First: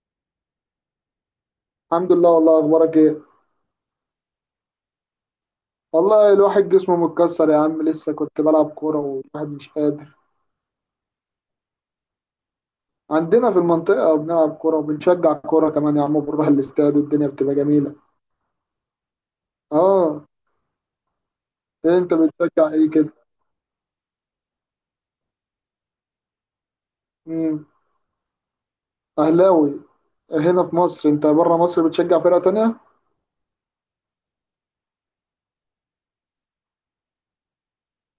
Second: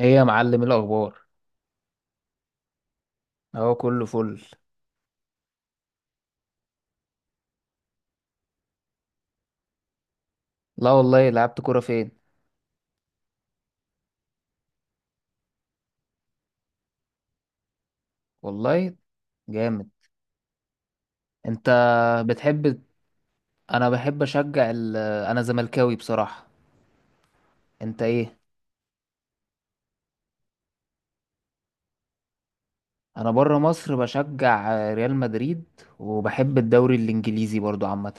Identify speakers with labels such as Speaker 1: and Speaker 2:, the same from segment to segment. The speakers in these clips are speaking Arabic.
Speaker 1: ايه يا معلم، إيه الاخبار؟
Speaker 2: الحمد لله. والله، اخبارك ايه؟
Speaker 1: اهو كله فل.
Speaker 2: والله الواحد جسمه متكسر يا عم، لسه كنت بلعب كوره والواحد مش قادر.
Speaker 1: لا والله، لعبت كوره فين؟
Speaker 2: عندنا في المنطقه بنلعب كوره، وبنشجع كوره كمان يا عم، بنروح الاستاد والدنيا بتبقى جميله.
Speaker 1: والله. جامد.
Speaker 2: اه.
Speaker 1: انت.
Speaker 2: إيه، انت بتشجع
Speaker 1: بتحب.
Speaker 2: ايه كده؟
Speaker 1: انا بحب اشجع انا زملكاوي بصراحه.
Speaker 2: امم.
Speaker 1: انت ايه؟
Speaker 2: اهلاوي. هنا في مصر. انت بره مصر بتشجع فرقه تانية؟
Speaker 1: انا بره مصر بشجع ريال مدريد. وبحب الدوري الانجليزي برضو عامه.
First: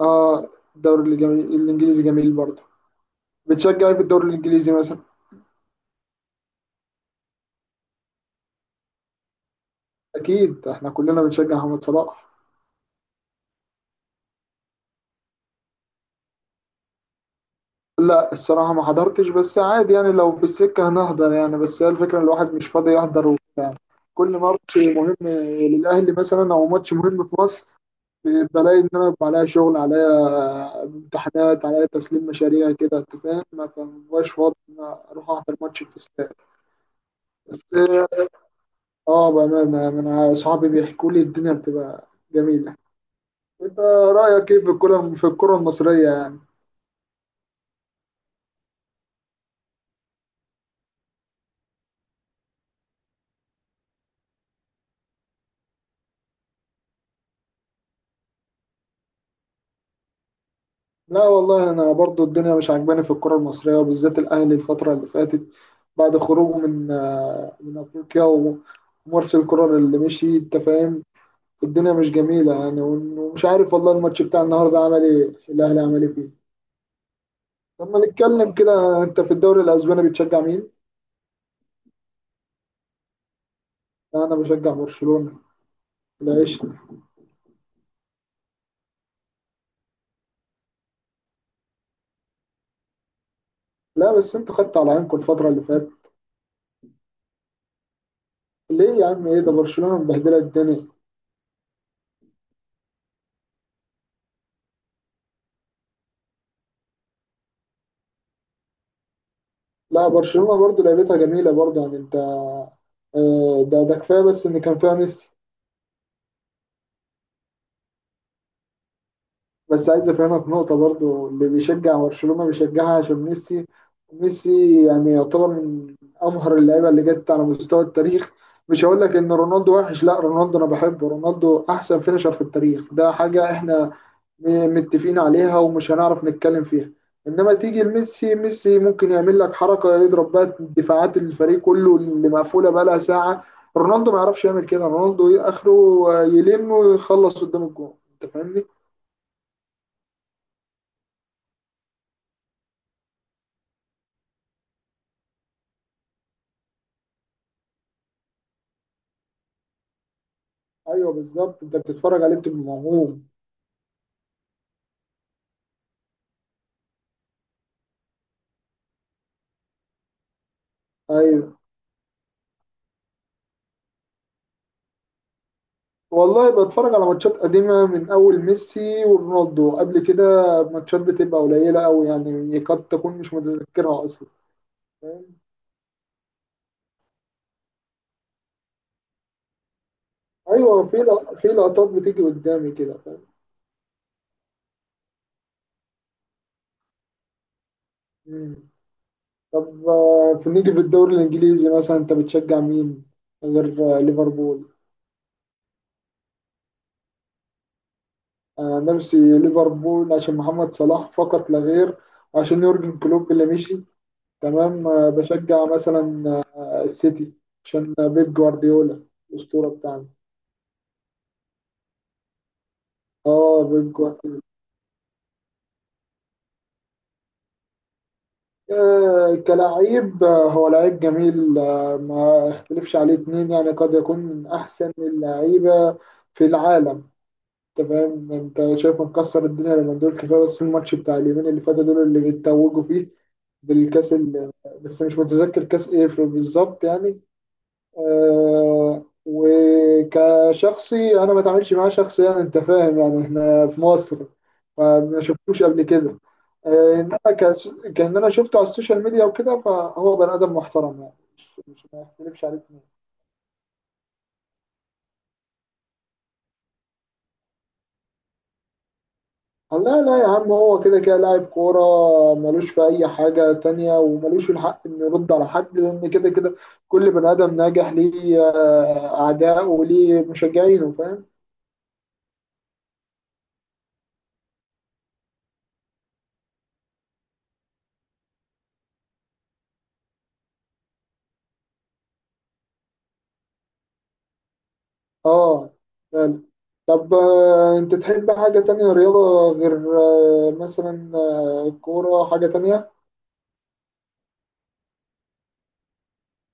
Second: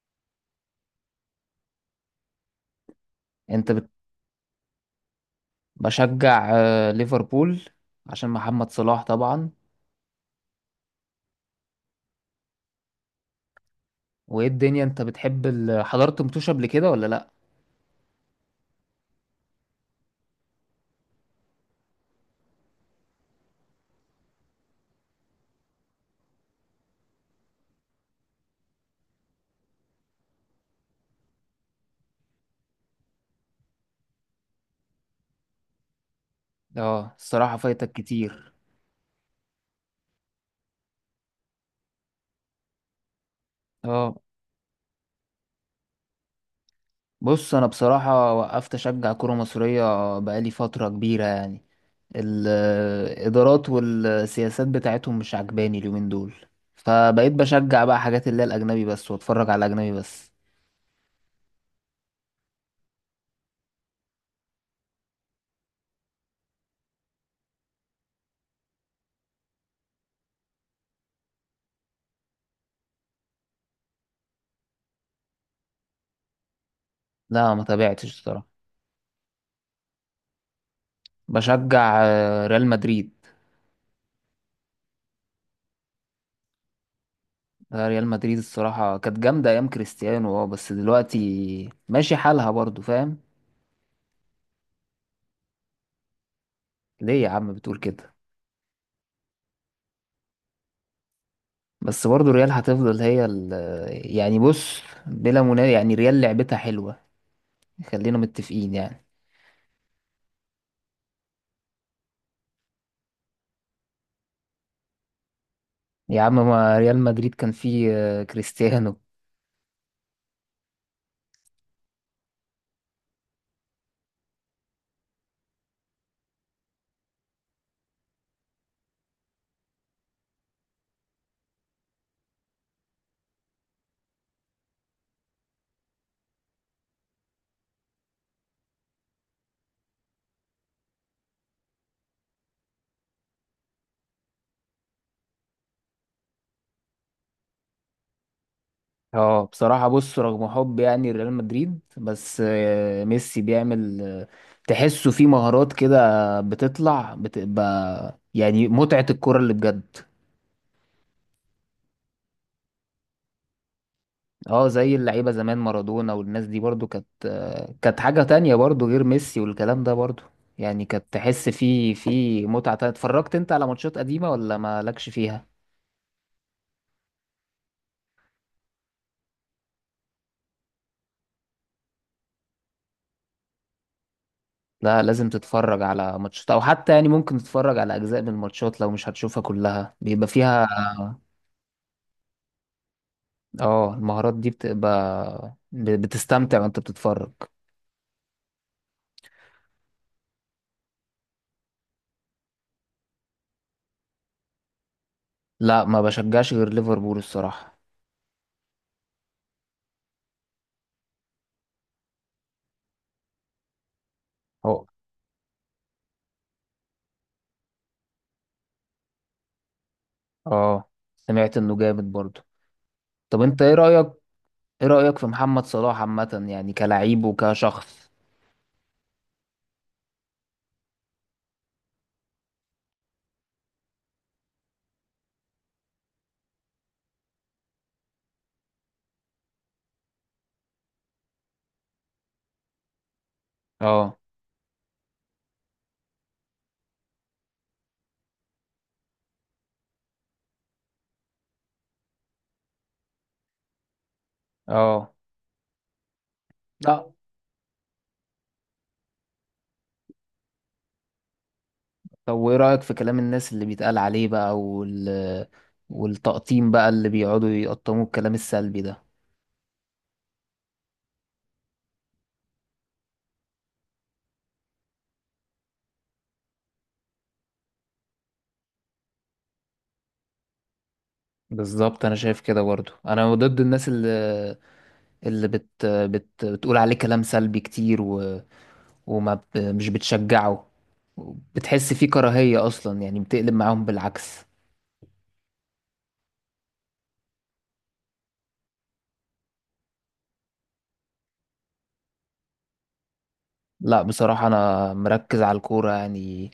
Speaker 2: اه. الدوري الجميل، الانجليزي جميل برضه.
Speaker 1: انت
Speaker 2: بتشجع
Speaker 1: بت...
Speaker 2: ايه في الدوري الانجليزي مثلا؟
Speaker 1: بشجع ليفربول، عشان محمد صلاح طبعا.
Speaker 2: اكيد احنا كلنا بنشجع محمد صلاح.
Speaker 1: وايه الدنيا، انت بتحب حضرت متوش قبل كده ولا لا؟
Speaker 2: لا الصراحة ما حضرتش، بس عادي يعني، لو في السكة هنحضر يعني، بس هي الفكرة إن الواحد مش فاضي يحضر وبتاع يعني. كل ماتش مهم للأهلي مثلا، أو ماتش مهم في مصر، بلاقي إن أنا بيبقى عليا شغل، عليا امتحانات، عليا تسليم مشاريع كده أنت فاهم، ما فمبقاش فاضي إن أنا أروح أحضر ماتش في استاد.
Speaker 1: اه، الصراحه
Speaker 2: بس،
Speaker 1: فايتك كتير.
Speaker 2: بأمانة يعني، أنا أصحابي بيحكوا لي الدنيا بتبقى جميلة. أنت
Speaker 1: اه،
Speaker 2: رأيك إيه في الكرة المصرية يعني؟
Speaker 1: بص، انا بصراحه وقفت اشجع كره مصريه. بقالي فتره كبيره يعني. الادارات والسياسات بتاعتهم مش عجباني اليومين دول. فبقيت بشجع بقى حاجات اللي هي الاجنبي بس، واتفرج على الاجنبي بس.
Speaker 2: لا والله، انا برضو الدنيا مش عاجباني في الكرة المصرية، وبالذات الاهلي الفترة اللي فاتت. بعد خروجه من من افريقيا ومارسيل كولر اللي مشي انت فاهم. الدنيا مش جميلة يعني، ومش عارف والله الماتش بتاع النهاردة عمل ايه. الاهلي عمل ايه فيه؟
Speaker 1: لا، ما
Speaker 2: لما
Speaker 1: تابعتش الصراحه.
Speaker 2: نتكلم كده، انت في الدوري الاسباني بتشجع مين؟
Speaker 1: بشجع ريال مدريد.
Speaker 2: لا انا بشجع برشلونة. العيش.
Speaker 1: ريال مدريد الصراحه كانت جامده ايام كريستيانو. اه، بس دلوقتي ماشي حالها برضو، فاهم؟
Speaker 2: لا، بس انتوا خدتوا على عينكم الفترة اللي فاتت.
Speaker 1: ليه يا عم بتقول كده؟
Speaker 2: ليه يا عم؟ ايه ده، برشلونة مبهدلة الدنيا.
Speaker 1: بس برضو ريال هتفضل هي يعني بص، بلا منازع يعني ريال لعبتها حلوه. خلينا متفقين يعني.
Speaker 2: لا برشلونة برضو لعبتها جميلة برضو يعني انت، ده كفاية بس ان كان فيها ميسي.
Speaker 1: يا عم، ما ريال مدريد كان فيه كريستيانو.
Speaker 2: بس عايز افهمك نقطة برضو، اللي بيشجع برشلونة بيشجعها عشان ميسي. ميسي يعني يعتبر من امهر اللعيبة اللي جت على مستوى التاريخ. مش هقول لك ان رونالدو وحش، لا رونالدو انا بحبه، رونالدو احسن فينيشر في التاريخ، ده حاجة احنا متفقين عليها ومش هنعرف نتكلم فيها. انما تيجي لميسي، ميسي ممكن يعمل لك حركه، يضرب بقى دفاعات الفريق كله اللي مقفوله بقى لها ساعه. رونالدو ما يعرفش يعمل كده، رونالدو إيه اخره؟ يلم ويخلص قدام الجون انت فاهمني.
Speaker 1: اه، بصراحة بص، رغم حب يعني ريال مدريد، بس ميسي بيعمل تحسه فيه مهارات كده بتطلع، بتبقى يعني متعة الكرة اللي بجد.
Speaker 2: ايوه بالظبط، انت بتتفرج عليه بتبقى موهوم.
Speaker 1: اه، زي اللعيبة زمان مارادونا والناس دي، برضو كانت حاجة تانية برضو، غير ميسي والكلام ده برضو. يعني كانت
Speaker 2: ايوه
Speaker 1: تحس فيه متعة تانية. اتفرجت انت على ماتشات قديمة ولا مالكش فيها؟
Speaker 2: والله بتفرج على ماتشات قديمه من اول ميسي ورونالدو قبل كده. ماتشات بتبقى قليله قوي يعني، قد تكون مش متذكرها اصلا.
Speaker 1: لا، لازم
Speaker 2: فاهم؟
Speaker 1: تتفرج على ماتشات، او حتى يعني ممكن تتفرج على اجزاء من الماتشات لو مش هتشوفها كلها، بيبقى فيها.
Speaker 2: ايوه، في في لقطات بتيجي قدامي كده فاهم.
Speaker 1: اه، المهارات دي بتبقى بتستمتع وانت بتتفرج.
Speaker 2: مم. طب، في نيجي في الدوري الانجليزي مثلا، انت بتشجع مين غير ليفربول؟
Speaker 1: لا، ما بشجعش غير ليفربول الصراحة.
Speaker 2: انا عن نفسي ليفربول عشان محمد صلاح فقط لا غير. عشان يورجن كلوب اللي مشي.
Speaker 1: هو.
Speaker 2: تمام. بشجع مثلا السيتي، عشان بيب جوارديولا، الاسطوره بتاعنا.
Speaker 1: اه، سمعت انه جامد برضو. طب، انت
Speaker 2: اه،
Speaker 1: ايه
Speaker 2: بيب
Speaker 1: رأيك؟
Speaker 2: جوارديولا.
Speaker 1: ايه رأيك في محمد صلاح عامة، يعني كلاعب وكشخص؟
Speaker 2: كلاعب، هو لعيب جميل، ما اختلفش عليه اتنين يعني، قد يكون من احسن اللعيبه في العالم. انت فاهم، انت شايفه مكسر الدنيا لما دول، كفايه بس الماتش بتاع اليومين اللي فاتوا دول اللي بيتوجوا فيه بالكاس
Speaker 1: اه.
Speaker 2: بس مش متذكر كاس ايه بالظبط يعني. وكشخصي، انا ما اتعاملش معاه شخصيا انت فاهم يعني، احنا في مصر،
Speaker 1: اه.
Speaker 2: فما شفتوش قبل كده.
Speaker 1: لا.
Speaker 2: انما كان انا شفته على السوشيال ميديا وكده، فهو بني ادم محترم يعني، مش ما
Speaker 1: طب،
Speaker 2: يختلفش
Speaker 1: وايه
Speaker 2: عليك.
Speaker 1: رأيك في كلام الناس اللي بيتقال عليه بقى والتقطيم بقى اللي بيقعدوا يقطموا الكلام السلبي ده؟
Speaker 2: قال لا لا يا عم، هو كده كده لاعب كورة، ملوش في أي حاجة تانية، وملوش الحق إنه يرد على حد، لأن كده كده كل بني آدم ناجح ليه أعداء وليه مشجعينه فاهم؟
Speaker 1: بالظبط، انا شايف كده برضو. انا ضد الناس اللي بت بت بتقول عليه كلام سلبي كتير مش بتشجعه. بتحس فيه كراهية اصلا، يعني بتقلب معاهم بالعكس.
Speaker 2: آه، فعلا. طب، أنت تحب حاجة تانية رياضة غير مثلا الكورة، حاجة تانية؟
Speaker 1: لا، بصراحة انا مركز على الكورة يعني.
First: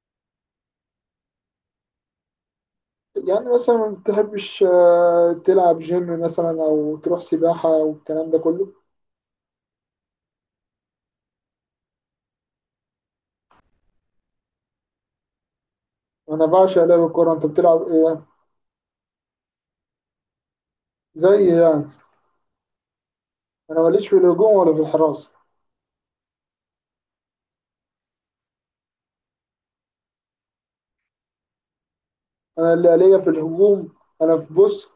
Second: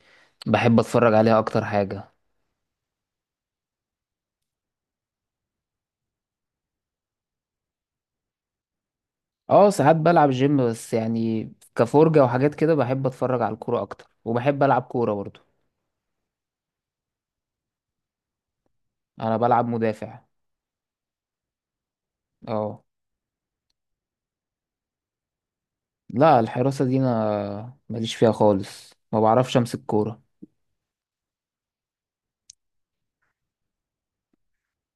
Speaker 1: بحب اتفرج عليها اكتر حاجة.
Speaker 2: يعني مثلا ما بتحبش تلعب جيم مثلا، أو تروح سباحة والكلام ده كله؟
Speaker 1: اه، ساعات بلعب جيم، بس يعني كفرجة وحاجات كده. بحب اتفرج على الكورة اكتر، وبحب العب كورة برضو.
Speaker 2: أنا بعشق لعب الكورة. أنت بتلعب إيه؟
Speaker 1: انا بلعب مدافع.
Speaker 2: زي إيه يعني؟
Speaker 1: اه.
Speaker 2: انا ماليش في الهجوم ولا في الحراسه.
Speaker 1: لا، الحراسة دي انا ماليش فيها خالص، ما بعرفش امسك كورة.
Speaker 2: انا اللي ليا في الهجوم. انا في، بص،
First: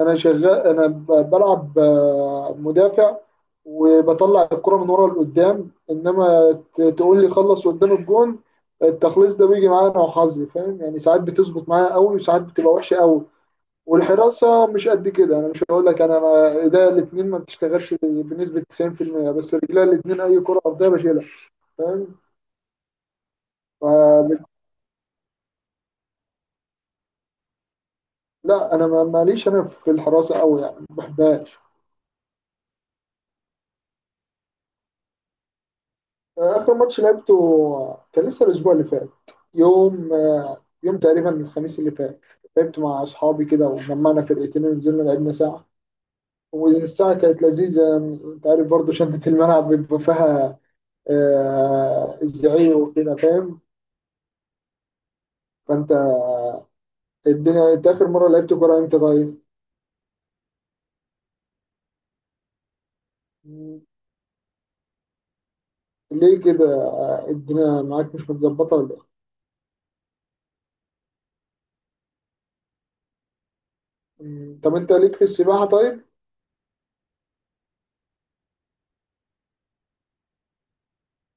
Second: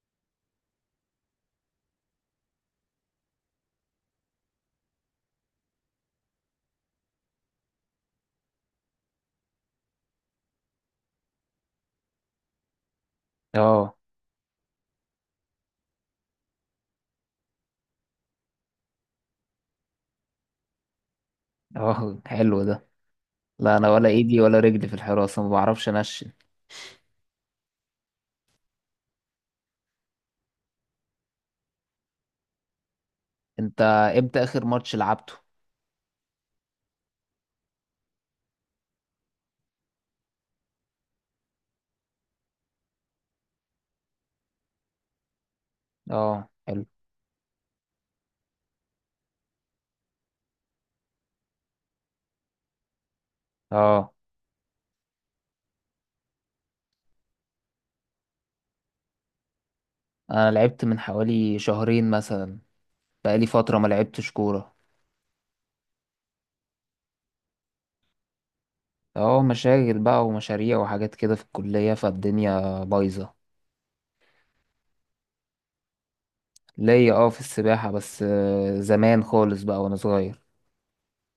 Speaker 2: انا شغال، انا بلعب مدافع، وبطلع الكرة من ورا لقدام، انما تقول لي خلص قدام الجون. التخليص ده بيجي معايا انا وحظي، فاهم يعني، ساعات بتظبط معايا قوي، وساعات بتبقى وحشه قوي.
Speaker 1: اه.
Speaker 2: والحراسه مش قد كده، انا مش هقول لك، انا ايديا الاثنين ما بتشتغلش بنسبه 90%، بس رجليا الاثنين اي كره ارضيه بشيلها.
Speaker 1: اه، حلو ده. لا، انا ولا ايدي
Speaker 2: فاهم.
Speaker 1: ولا رجلي في الحراسة، ما بعرفش انشن.
Speaker 2: لا انا ماليش انا في الحراسه قوي يعني، ما بحبهاش.
Speaker 1: انت. امتى اخر ماتش لعبته؟
Speaker 2: اخر ماتش لعبته، كان لسه الاسبوع اللي فات. يوم يوم تقريبا الخميس اللي فات. لعبت مع اصحابي كده، وجمعنا فرقتين ونزلنا لعبنا ساعه.
Speaker 1: اه، حلو.
Speaker 2: والساعه كانت لذيذه يعني، انت عارف برضه شده الملعب بيبقى فيها، الزعيق وكده فاهم.
Speaker 1: اه،
Speaker 2: فانت، الدنيا، انت اخر مره لعبت كوره امتى طيب؟
Speaker 1: انا لعبت من حوالي شهرين مثلا. بقالي فترة
Speaker 2: مم.
Speaker 1: ما لعبتش كورة.
Speaker 2: ليه كده؟ الدنيا معاك مش متظبطه ولا ايه؟
Speaker 1: اه، مشاغل بقى ومشاريع وحاجات كده في الكلية، فالدنيا بايظة.
Speaker 2: مم. طب انت ليك في السباحه طيب؟
Speaker 1: ليا اه في السباحة، بس زمان خالص بقى وانا صغير.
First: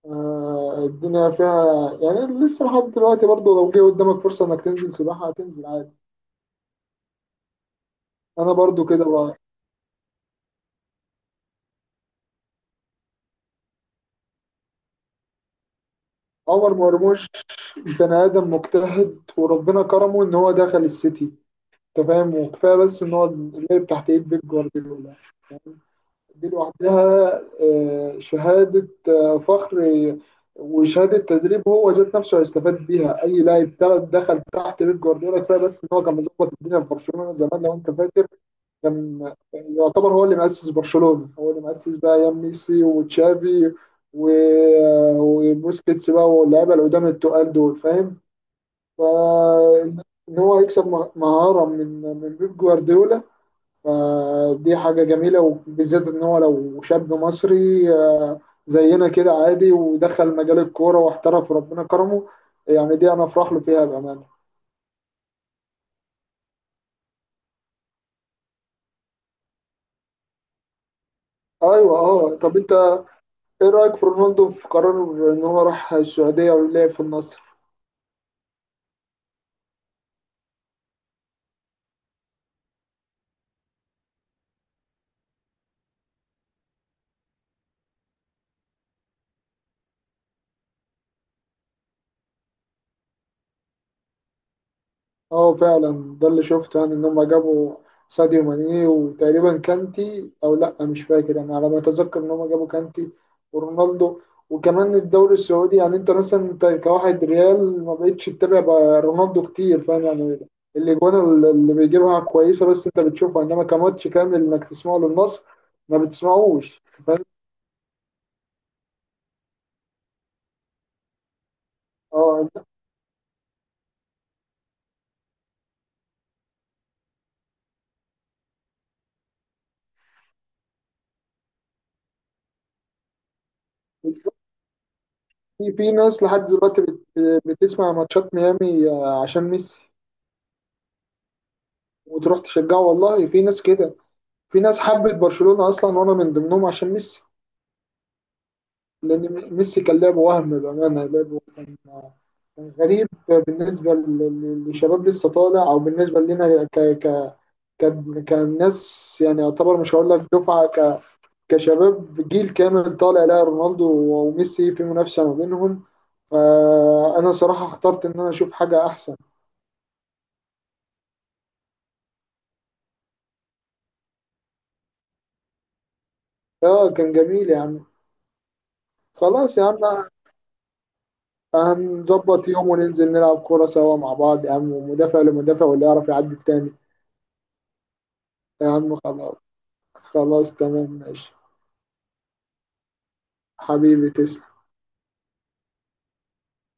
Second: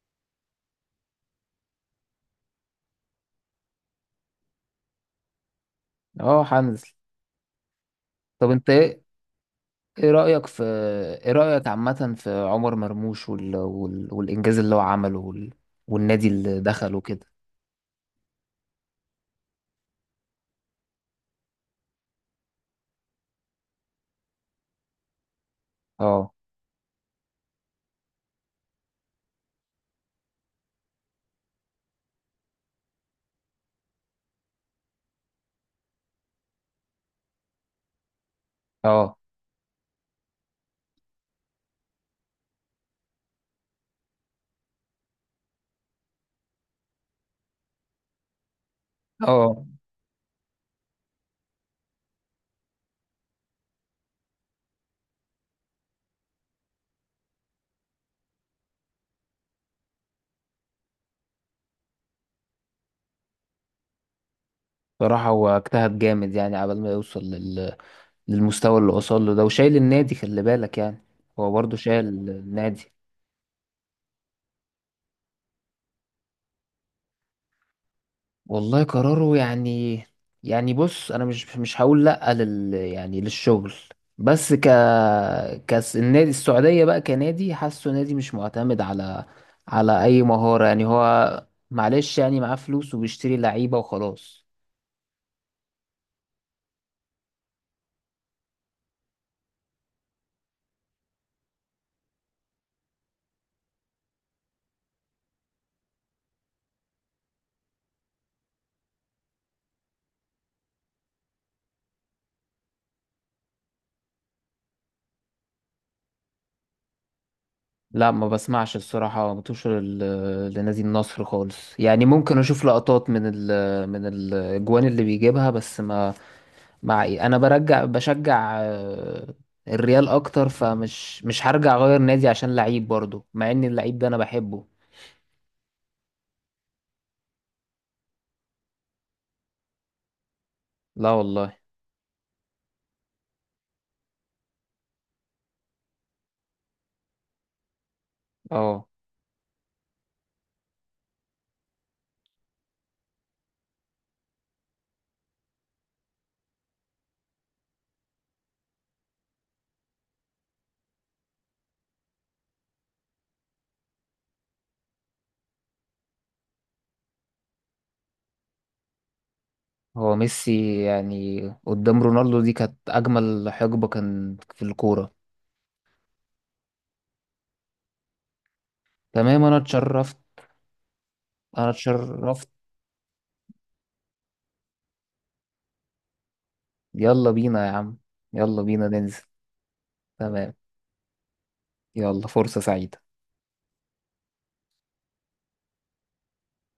Speaker 2: الدنيا فيها يعني، لسه لحد دلوقتي برضو لو جه قدامك فرصة انك تنزل سباحة هتنزل عادي.
Speaker 1: اه، هنزل. طب،
Speaker 2: انا
Speaker 1: انت
Speaker 2: برضو
Speaker 1: ايه؟
Speaker 2: كده بقى.
Speaker 1: ايه رأيك في ايه رأيك عامة في عمر مرموش والإنجاز اللي هو عمله والنادي اللي
Speaker 2: عمر
Speaker 1: دخله كده؟
Speaker 2: مرموش. بني ادم مجتهد، وربنا كرمه ان هو دخل السيتي. انت فاهم، وكفايه بس ان هو اللعب تحت ايد بيب جوارديولا،
Speaker 1: اه.
Speaker 2: دي لوحدها شهادة فخر. آه، وشهادة تدريب، هو ذات نفسه هيستفاد بيها أي لاعب تلات دخل تحت بيب جوارديولا، كفاية بس إن هو كان مظبط الدنيا في برشلونة زمان لو أنت فاكر.
Speaker 1: اه.
Speaker 2: كان يعتبر هو اللي مؤسس برشلونة، هو اللي مؤسس بقى أيام ميسي وتشافي و... آه، وبوسكيتس بقى، واللعيبة اللي قدام التقال دول فاهم.
Speaker 1: اه.
Speaker 2: فإن هو يكسب مهارة من بيب جوارديولا، فدي حاجة جميلة، وبالذات إن هو لو شاب مصري، زينا كده عادي، ودخل مجال الكورة واحترف وربنا كرمه. يعني دي أنا أفرح له فيها بأمانة.
Speaker 1: بصراحة هو اجتهد جامد يعني عبال ما يوصل للمستوى اللي وصل له ده، وشايل النادي خلي بالك يعني. هو برضه
Speaker 2: أيوة،
Speaker 1: شايل
Speaker 2: أه. طب أنت،
Speaker 1: النادي.
Speaker 2: إيه رأيك في رونالدو، في قرار إن هو راح السعودية ولعب في النصر؟
Speaker 1: والله قراره يعني. يعني بص، انا مش هقول لا يعني للشغل. بس ك كاس النادي السعوديه بقى، كنادي حاسه نادي مش معتمد على اي مهاره، يعني هو معلش يعني معاه فلوس وبيشتري لعيبه وخلاص.
Speaker 2: اه، فعلا. ده اللي شفته، يعني ان هم جابوا ساديو ماني وتقريبا كانتي، او لا، مش فاكر انا، على ما اتذكر ان هم جابوا كانتي ورونالدو. وكمان الدوري السعودي يعني، انت مثلا انت كواحد ريال ما بقتش تتابع بقى رونالدو كتير فاهم يعني، الاجوان اللي بيجيبها كويسه، بس انت بتشوفها، انما كماتش كامل انك تسمعه للنصر، ما بتسمعوش فاهم.
Speaker 1: لا، ما بسمعش الصراحه، متوشر لنادي النصر خالص يعني. ممكن
Speaker 2: اه،
Speaker 1: اشوف
Speaker 2: انت
Speaker 1: لقطات من من الاجوان اللي بيجيبها بس ما. مع إيه؟ انا برجع بشجع الريال اكتر، فمش مش هرجع اغير نادي عشان لعيب، برضه مع ان اللعيب ده انا
Speaker 2: بتشوف-
Speaker 1: بحبه.
Speaker 2: في ناس لحد دلوقتي بتسمع ماتشات ميامي عشان ميسي،
Speaker 1: لا والله.
Speaker 2: وتروح تشجعه، والله في ناس كده. في ناس حبت برشلونة أصلا، وأنا من ضمنهم عشان ميسي.
Speaker 1: اه.
Speaker 2: لأن ميسي كان لعبه، وهم بأمانة لعبه كان، كان غريب بالنسبة لشباب لسه طالع، أو بالنسبة لنا ك ك كان ناس يعني يعتبر، مش هقول لك دفعة كشباب، جيل كامل طالع لا رونالدو وميسي في منافسة ما بينهم. فأنا صراحة اخترت إن أنا أشوف حاجة أحسن.
Speaker 1: هو ميسي يعني قدام رونالدو دي كانت اجمل حقبة كان في الكورة.
Speaker 2: كان جميل يا عم.
Speaker 1: تمام، انا
Speaker 2: خلاص يا عم.
Speaker 1: اتشرفت. انا اتشرفت.
Speaker 2: هنظبط يوم وننزل نلعب كورة سوا مع بعض يا عم، ومدافع لمدافع، واللي يعرف يعدي التاني.
Speaker 1: يلا بينا يا عم. يلا
Speaker 2: يا
Speaker 1: بينا
Speaker 2: عم،
Speaker 1: ننزل.
Speaker 2: خلاص.
Speaker 1: تمام.
Speaker 2: خلاص، تمام، ماشي.
Speaker 1: يلا، فرصة سعيدة.
Speaker 2: حبيبي، تسلم.